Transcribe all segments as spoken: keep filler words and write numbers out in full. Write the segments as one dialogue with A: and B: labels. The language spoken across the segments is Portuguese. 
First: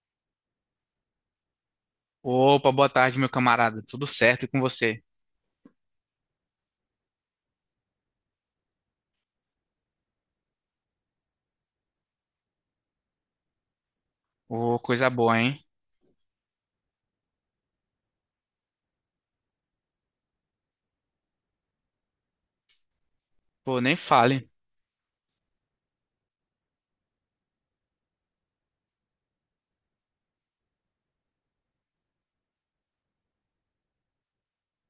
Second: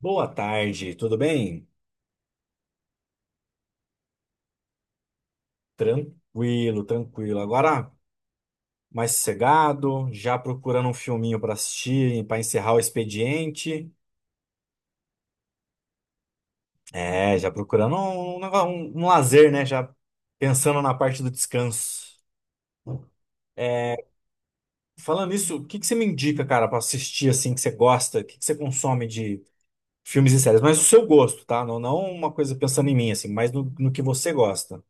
A: Boa tarde, tudo bem?
B: Opa, boa tarde, meu camarada. Tudo certo e com você?
A: Tranquilo, tranquilo. Agora mais sossegado, já procurando um filminho para assistir, para encerrar o expediente.
B: Ô, coisa boa, hein?
A: É, já procurando um, nego- um- um lazer, né? Já pensando na parte do descanso.
B: Pô,
A: É,
B: nem fale.
A: falando isso, o que que você me indica, cara, para assistir assim que você gosta, o que que você consome de filmes e séries? Mas o seu gosto, tá? Não, não uma coisa pensando em mim, assim, mas no, no que você gosta.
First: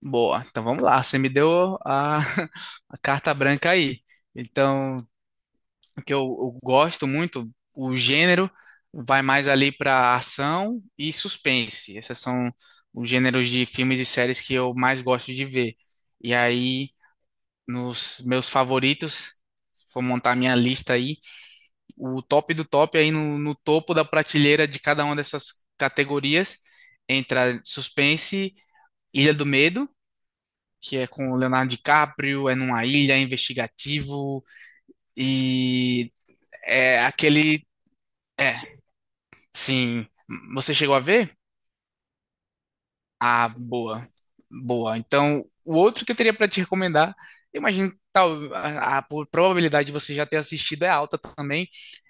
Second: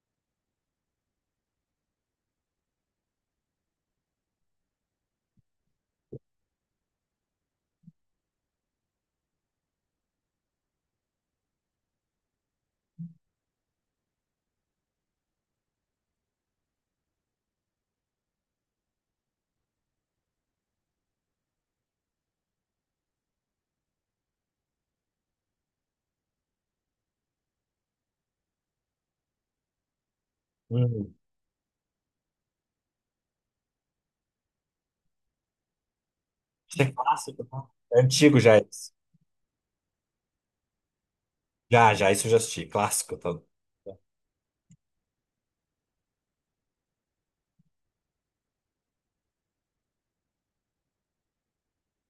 B: Boa, então vamos lá. Você me deu a, a carta branca aí. Então, o que eu, eu gosto muito, o gênero vai mais ali para ação e suspense. Esses são os gêneros de filmes e séries que eu mais gosto de ver. E aí, nos meus favoritos, se for montar minha lista aí. O top do top aí no, no topo da prateleira de cada uma dessas categorias entra Suspense, Ilha do Medo, que é
A: Hum,
B: com o Leonardo DiCaprio, é numa ilha, é investigativo e
A: isso é
B: é
A: clássico, tá?
B: aquele,
A: É antigo
B: é,
A: já é.
B: sim, você chegou a ver?
A: Já, já, isso eu já assisti. Clássico. Tá?
B: Ah, boa. Boa. Então, o outro que eu teria para te recomendar, eu imagino que tal, a, a probabilidade de você já ter assistido é alta também,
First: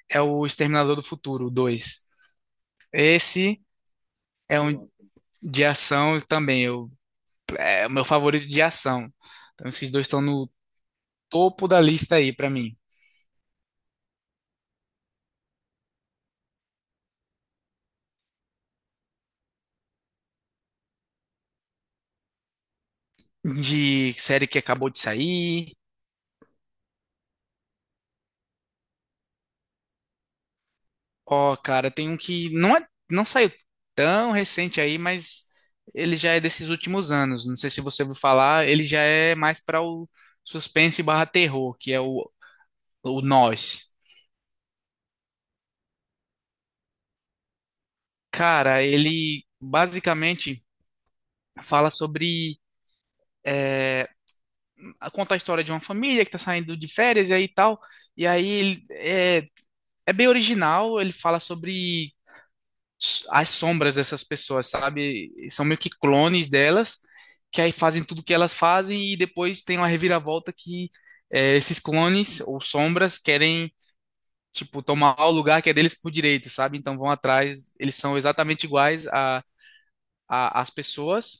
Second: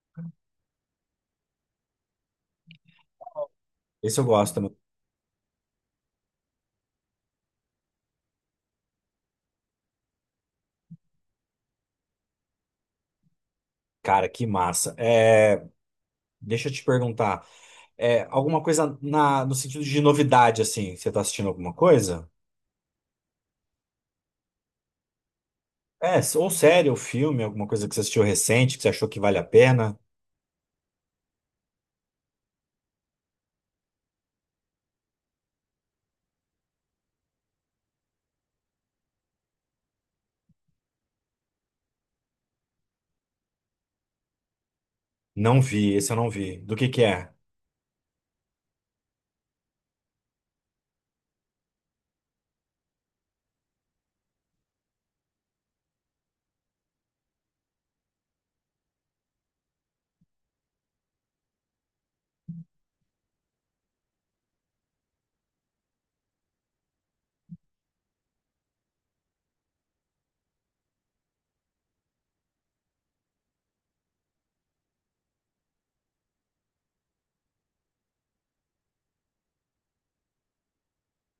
B: é o Exterminador do Futuro dois. Esse
A: Esse eu gosto
B: é
A: também.
B: um. De ação também, eu, é o meu favorito de ação. Então, esses dois estão no topo da lista aí pra mim.
A: Cara, que massa. É, deixa eu te perguntar. É, alguma coisa na, no sentido de novidade, assim? Você tá assistindo alguma coisa?
B: De série que acabou de sair.
A: É, ou série, ou filme, alguma coisa que você assistiu recente, que você achou que vale a pena?
B: Ó, cara, tem um que não é, não saiu tão recente aí, mas ele já é desses últimos anos. Não sei se você ouviu falar, ele já é mais para o suspense barra terror, que é o, o Nós.
A: Não vi, esse eu não vi. Do que que é?
B: Cara, ele basicamente fala sobre. é, Conta a história de uma família que tá saindo de férias e aí tal. E aí ele é, é bem original, ele fala sobre s- as sombras dessas pessoas, sabe? São meio que clones delas, que aí fazem tudo que elas fazem e depois tem uma reviravolta que é, esses clones ou sombras querem, tipo, tomar o lugar que é deles por direito, sabe? Então vão atrás, eles são exatamente iguais a a- as pessoas,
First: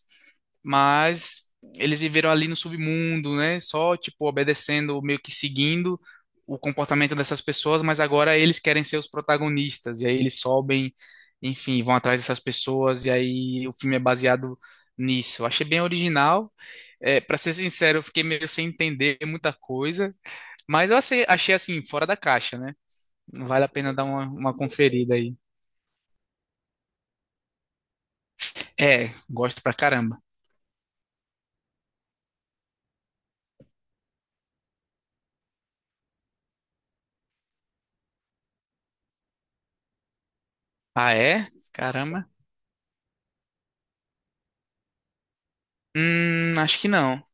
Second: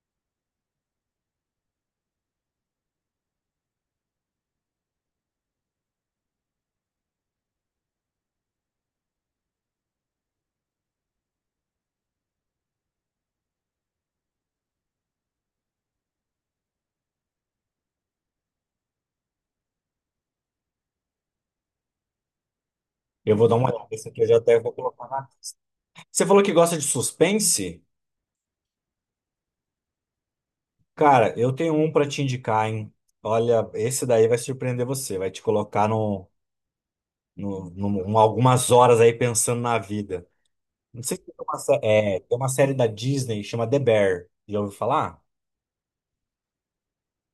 B: mas eles viveram ali no submundo, né? Só, tipo, obedecendo, meio que seguindo o comportamento dessas pessoas, mas agora eles querem ser os protagonistas, e aí eles sobem, enfim, vão atrás dessas pessoas, e aí o filme é baseado nisso. Eu achei bem original. É, para ser sincero, eu fiquei meio sem entender muita coisa, mas eu achei, achei assim, fora da caixa, né?
A: Eu vou dar
B: Vale
A: uma
B: a
A: olhada.
B: pena dar
A: Esse aqui
B: uma,
A: eu já
B: uma
A: até vou colocar
B: conferida
A: na
B: aí.
A: lista. Você falou que gosta de suspense?
B: É, gosto pra caramba.
A: Cara, eu tenho um pra te indicar, hein? Olha, esse daí vai surpreender você. Vai te colocar no, no, no- um- algumas horas aí pensando na vida. Não
B: Ah,
A: sei se tem
B: é?
A: uma, sé- é,
B: Caramba.
A: tem uma série da Disney chama The Bear. Já ouviu falar?
B: Hum, acho que não.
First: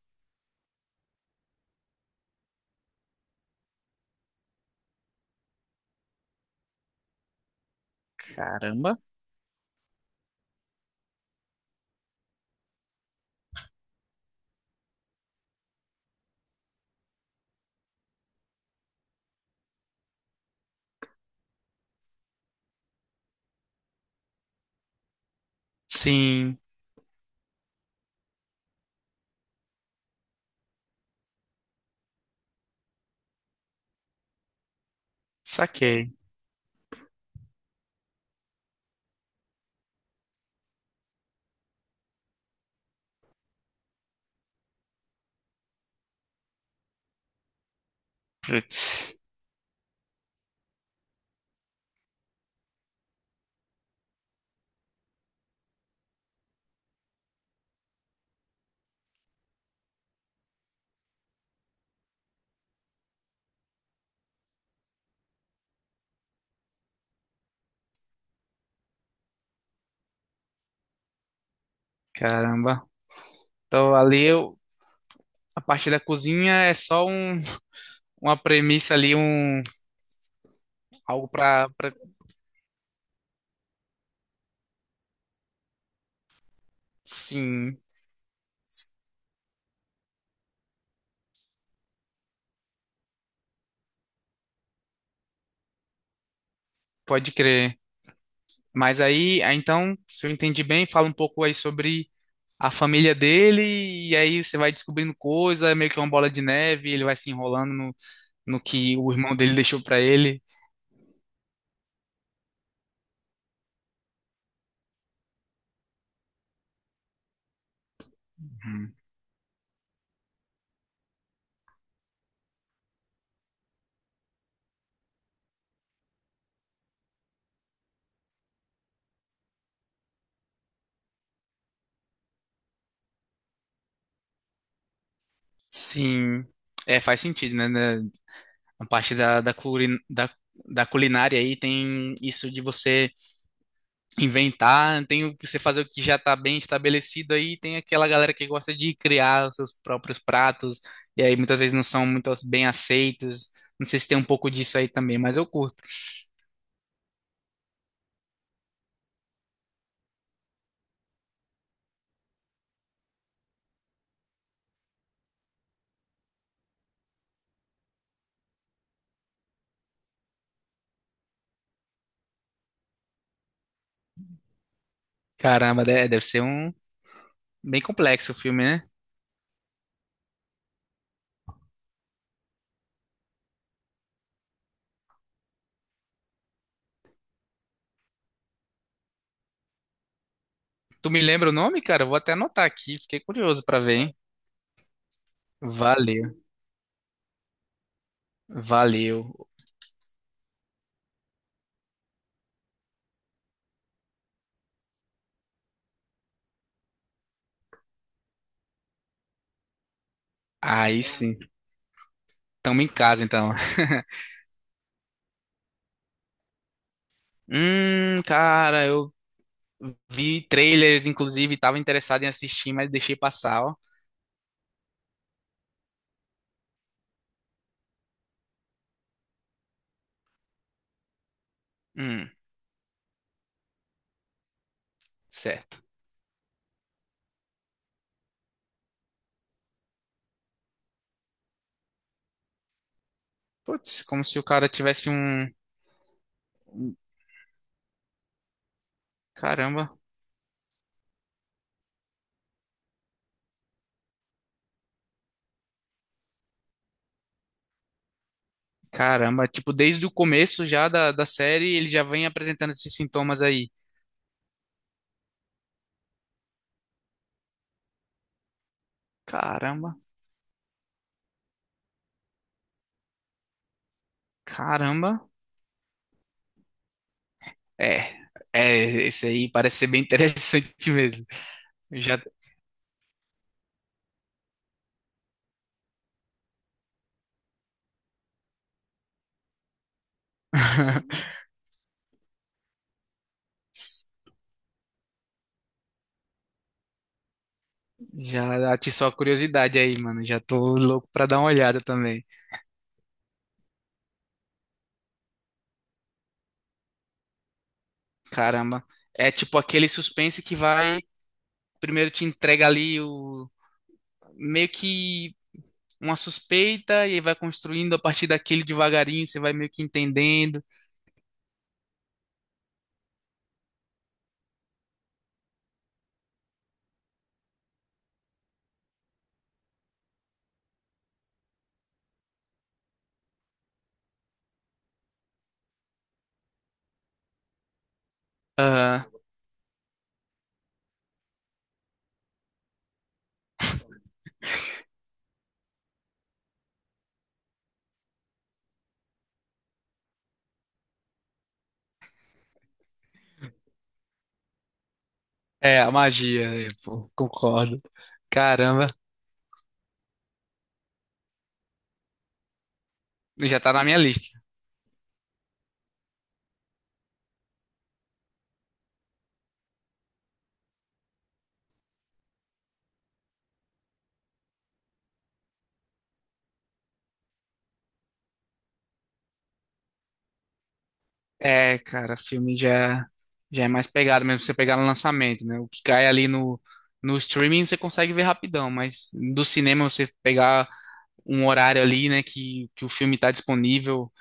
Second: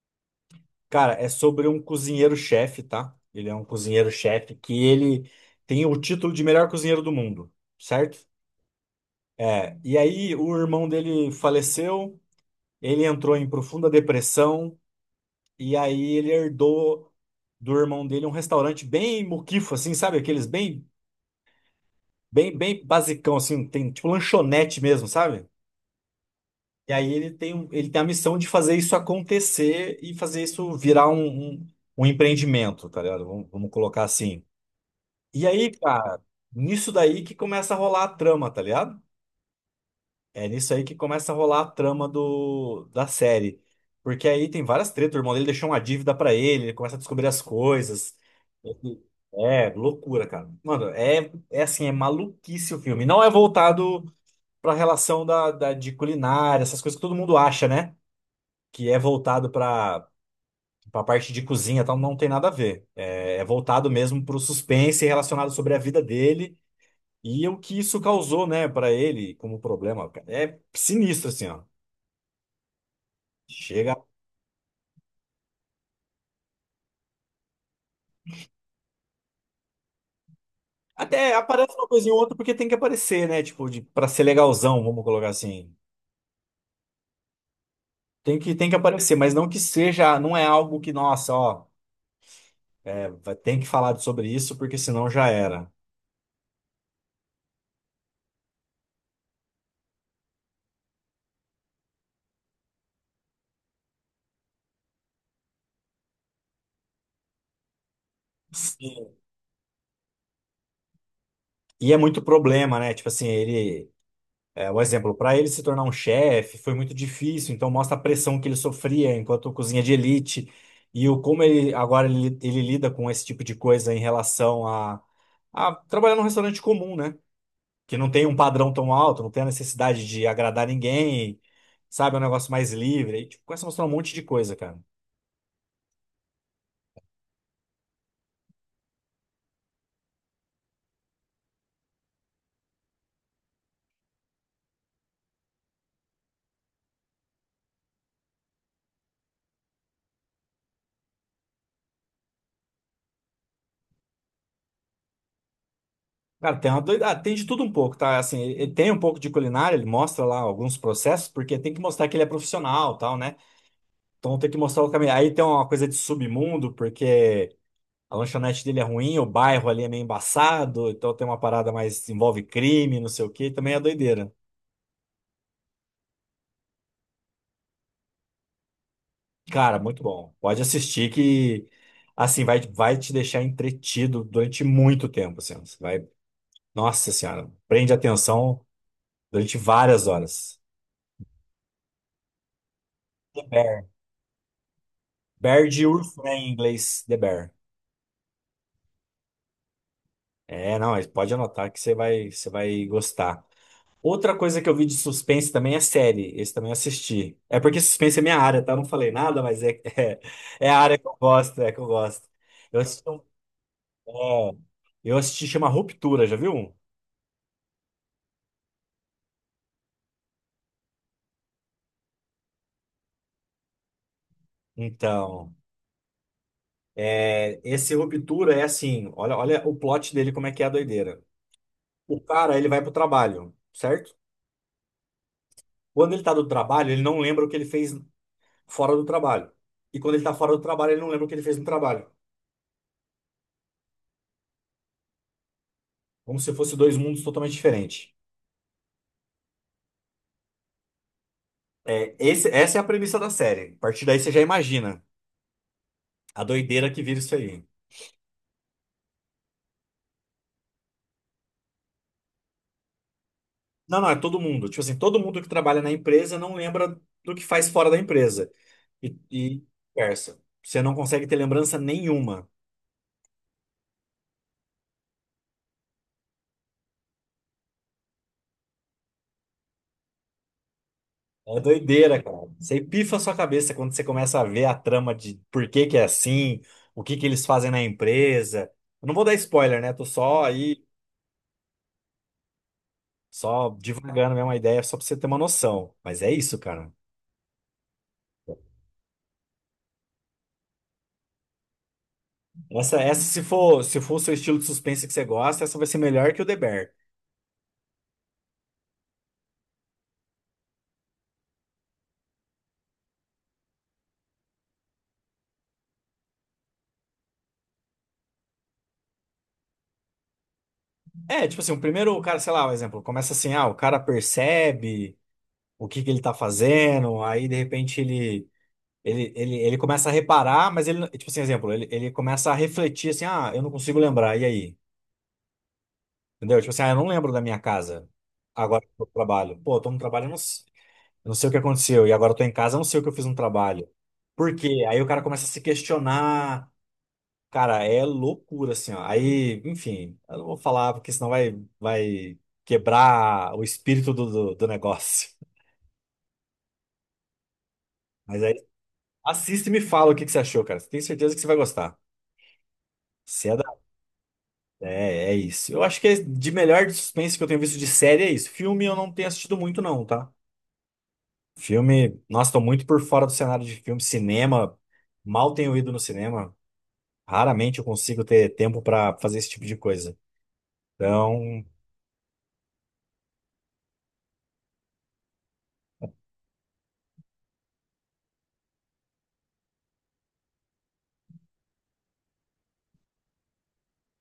A: Cara, é sobre um cozinheiro-chefe, tá? Ele é um cozinheiro-chefe que ele tem o título de melhor cozinheiro do mundo, certo?
B: Caramba.
A: É, e aí o irmão dele faleceu, ele entrou em profunda depressão, e aí ele herdou do irmão dele um restaurante bem muquifo, assim, sabe? Aqueles bem, bem, bem basicão, assim, tem tipo lanchonete mesmo, sabe?
B: Sim,
A: E aí ele tem, um- ele tem a missão de fazer isso acontecer e fazer isso virar um, um, um empreendimento, tá ligado? Vamos, vamos colocar assim. E aí,
B: saquei.
A: cara, nisso daí que começa a rolar a trama, tá ligado? É nisso aí que começa a rolar a trama do, da série. Porque aí tem várias tretas, o irmão dele deixou uma dívida pra ele, ele começa a descobrir as coisas.
B: Putz,
A: É, loucura, cara. Mano, é, é assim, é maluquice o filme. Não é voltado pra relação da, da, de culinária, essas coisas que todo mundo acha, né? Que é voltado para a parte de cozinha, então não tem nada a ver. É, é voltado mesmo para o suspense relacionado sobre a vida dele e o que isso causou, né, para ele como problema. Cara. É sinistro assim, ó.
B: caramba. Então
A: Chega
B: ali eu, a parte da cozinha é só um, uma premissa ali, um algo
A: até
B: pra,
A: aparece uma
B: pra...
A: coisinha ou outra porque tem que aparecer, né? Tipo, de, para ser legalzão, vamos colocar assim.
B: Sim,
A: Tem que, tem que aparecer, mas não que seja, não é algo que, nossa, ó, é, vai- tem que falar sobre isso, porque senão já era.
B: pode crer. Mas aí, aí, então, se eu entendi bem, fala um pouco aí sobre a família dele, e aí você vai descobrindo coisa, é meio que uma bola de neve, ele vai se enrolando no, no que o
A: Sim.
B: irmão dele deixou pra ele.
A: E é muito problema, né? Tipo assim, ele, é, um exemplo, para ele se tornar um chefe foi muito difícil, então mostra a pressão que ele
B: Uhum.
A: sofria enquanto cozinha de elite e o como ele agora ele, ele lida com esse tipo de coisa em relação a, a trabalhar num restaurante comum, né? Que não tem um padrão tão alto, não tem a necessidade de agradar ninguém, sabe? É um negócio mais livre. E, tipo, começa a mostrar um monte de coisa, cara.
B: Sim. É, faz sentido, né? né? A parte da, da, culin- da, da culinária aí tem isso de você inventar, tem o que você fazer o que já está bem estabelecido aí, tem aquela galera que gosta de criar os seus próprios pratos, e aí muitas vezes não são muito bem aceitos. Não sei se tem um pouco disso aí também, mas eu curto.
A: Cara, tem uma doida... ah, tem de tudo um pouco, tá? Assim, ele tem um pouco de culinária, ele mostra lá alguns processos, porque tem que mostrar que ele é profissional, tal, né? Então tem que mostrar o caminho. Aí tem uma coisa de submundo, porque a lanchonete dele é ruim, o bairro ali é meio embaçado, então tem uma parada mais envolve crime, não sei o quê, também é doideira.
B: Caramba, de- deve ser um bem complexo o filme, né?
A: Cara, muito bom. Pode assistir que assim vai, vai te deixar entretido durante muito tempo, assim. Você vai, nossa senhora, prende atenção durante várias horas.
B: Tu me lembra o nome, cara? Eu vou até anotar aqui, fiquei
A: The
B: curioso pra
A: Bear.
B: ver, hein?
A: Bear de urso, né,
B: Valeu,
A: em inglês, The Bear.
B: valeu.
A: É, não, mas pode anotar que você vai, você vai gostar. Outra coisa que eu vi de suspense também é série. Esse também eu assisti. É porque suspense é minha área, tá? Eu não falei nada, mas é, é, é a área
B: Aí
A: que eu
B: sim.
A: gosto, é que eu gosto. Eu
B: Tamo em
A: assisti, um-
B: casa então.
A: é, eu assisti chama Ruptura, já viu?
B: Hum, cara, eu vi trailers, inclusive, estava interessado em assistir, mas deixei passar, ó.
A: Então, é, esse Ruptura é assim, olha, olha o plot dele, como é que é a doideira. O
B: Hum,
A: cara, ele vai pro trabalho, certo?
B: certo.
A: Quando ele tá do trabalho, ele não lembra o que ele fez fora do trabalho. E quando ele tá fora do trabalho, ele não lembra o que ele fez no trabalho.
B: Putz, como se o cara tivesse um.
A: Como se fosse dois
B: um-
A: mundos totalmente diferentes.
B: Caramba,
A: É, esse- essa é a premissa da série. A partir daí você já imagina a doideira que vira isso aí.
B: caramba. Tipo, desde o começo já da, da série, ele já vem apresentando esses sintomas aí.
A: Não, não, é todo mundo. Tipo assim, todo mundo que trabalha na empresa não lembra do que faz fora da empresa. E, e
B: Caramba,
A: vice-versa. Você não consegue ter lembrança nenhuma.
B: caramba. É, é, esse aí parece ser bem interessante mesmo.
A: É
B: Eu já,
A: doideira, cara. Você pifa a sua cabeça quando você começa a ver a trama de por que que é assim, o que que eles fazem na empresa. Eu não vou dar spoiler, né? Tô só aí, só divagando mesmo a ideia, só pra você ter uma noção. Mas é isso, cara.
B: já atiçou a curiosidade aí, mano. Já tô louco pra dar uma olhada também.
A: Essa, essa se for, se for o seu estilo de suspense que você gosta, essa vai ser melhor que o The Bear.
B: Caramba. É tipo aquele suspense que vai. Primeiro te entrega ali o meio que uma suspeita e aí vai construindo a partir daquele devagarinho, você vai meio que entendendo.
A: É, tipo assim, o primeiro, o cara, sei lá, um exemplo, começa assim, ah, o cara percebe o que que ele tá fazendo, aí de repente ele, ele, ele, ele começa a reparar, mas ele, não- tipo assim, exemplo, ele, ele começa a refletir assim, ah, eu não consigo lembrar, e aí? Entendeu? Tipo assim, ah, eu não lembro da minha casa, agora eu tô
B: Aham.
A: no trabalho. Pô, eu tô no trabalho, eu não, s- eu não sei o que aconteceu, e agora eu tô em casa, eu não sei o que eu fiz no trabalho. Por quê? Aí o cara começa a se questionar, cara, é loucura, assim, ó. Aí, enfim, eu não vou falar, porque senão vai, vai quebrar o espírito do, do, do negócio.
B: É, a magia, é, pô, concordo.
A: Mas aí,
B: Caramba,
A: assista e me fala o que que você achou, cara. Tenho certeza que você vai gostar. Se é,
B: já tá
A: da...
B: na minha lista.
A: é, é isso. Eu acho que é de melhor de suspense que eu tenho visto de série é isso. Filme eu não tenho assistido muito, não, tá? Filme, nossa, tô muito por fora do cenário de filme. Cinema, mal tenho ido no cinema. Raramente eu consigo ter tempo pra fazer esse tipo de coisa. Então.
B: É, cara, filme já, já é mais pegado mesmo, você pegar no lançamento, né? O que cai ali no, no streaming você consegue ver rapidão, mas do cinema você pegar um horário ali, né, que, que o filme tá disponível,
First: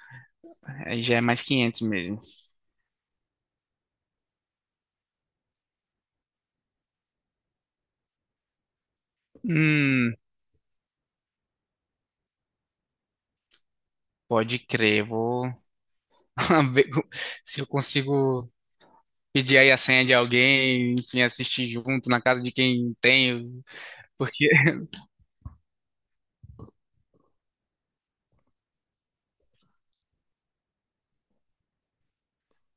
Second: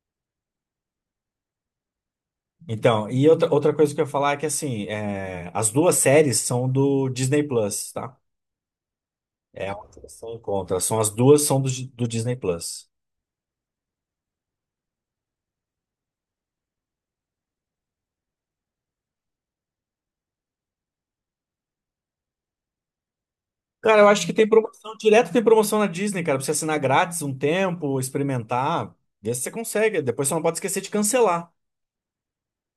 B: aí já é mais quinhentos mesmo.
A: Então, e outra, outra coisa que eu ia falar é que, assim, é, as duas séries são do Disney Plus, tá? É onde
B: Hum,
A: você encontra. São as duas são do, do Disney Plus.
B: pode crer, vou. ver se eu consigo pedir aí a senha de alguém, enfim, assistir junto na casa de quem tem,
A: Cara, eu acho que tem
B: porque
A: promoção, direto tem promoção na Disney, cara, pra você assinar grátis um tempo, experimentar, ver se você consegue. Depois você não pode esquecer de cancelar.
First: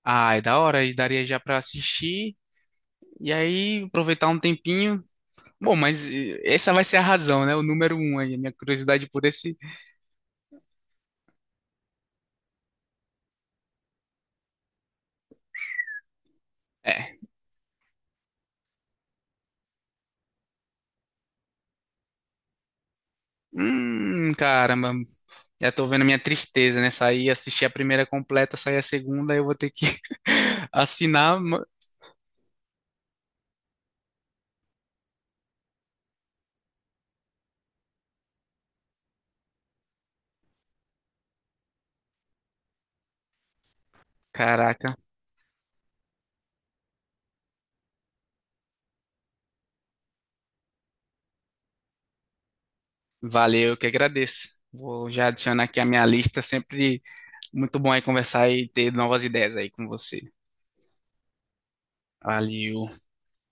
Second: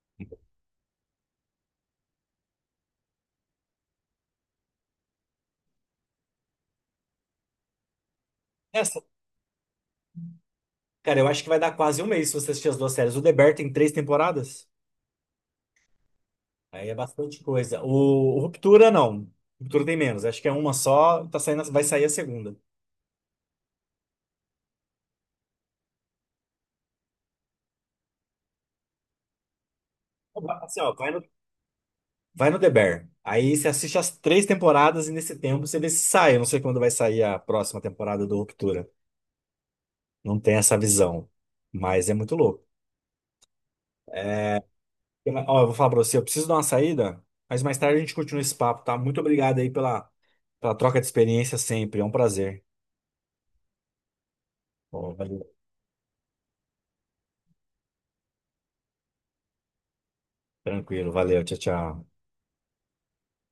B: ah, é da hora e daria já pra assistir e aí aproveitar um tempinho. Bom, mas eh, essa vai ser a razão, né? O número um aí, a minha
A: Essa,
B: curiosidade por esse
A: cara, eu acho que vai dar quase um mês se você assistir as duas séries. O The Bear tem três temporadas, aí é
B: é.
A: bastante coisa. O, o Ruptura, não. Ruptura tem menos, acho que é uma só, tá saindo, vai sair a segunda.
B: Hum, caramba. Já tô vendo a minha tristeza, né? Sair, assistir a primeira completa, sair a segunda, eu vou ter que
A: Assim, ó, vai no
B: assinar. ma-
A: vai no The Bear. Aí você assiste as três temporadas e nesse tempo você vê se sai. Eu não sei quando vai sair a próxima temporada do Ruptura. Não tem essa visão. Mas é muito louco.
B: Caraca,
A: Eu- ó, eu vou falar pra você, eu preciso dar uma saída, mas mais tarde a gente continua esse papo, tá? Muito obrigado aí pela, pela troca de experiência sempre. É um prazer.
B: valeu, eu que agradeço. Vou
A: Ó,
B: já
A: valeu.
B: adicionar aqui a minha lista sempre. Muito bom aí conversar e ter novas ideias aí com você.
A: Tranquilo, valeu. Tchau, tchau.
B: Valeu.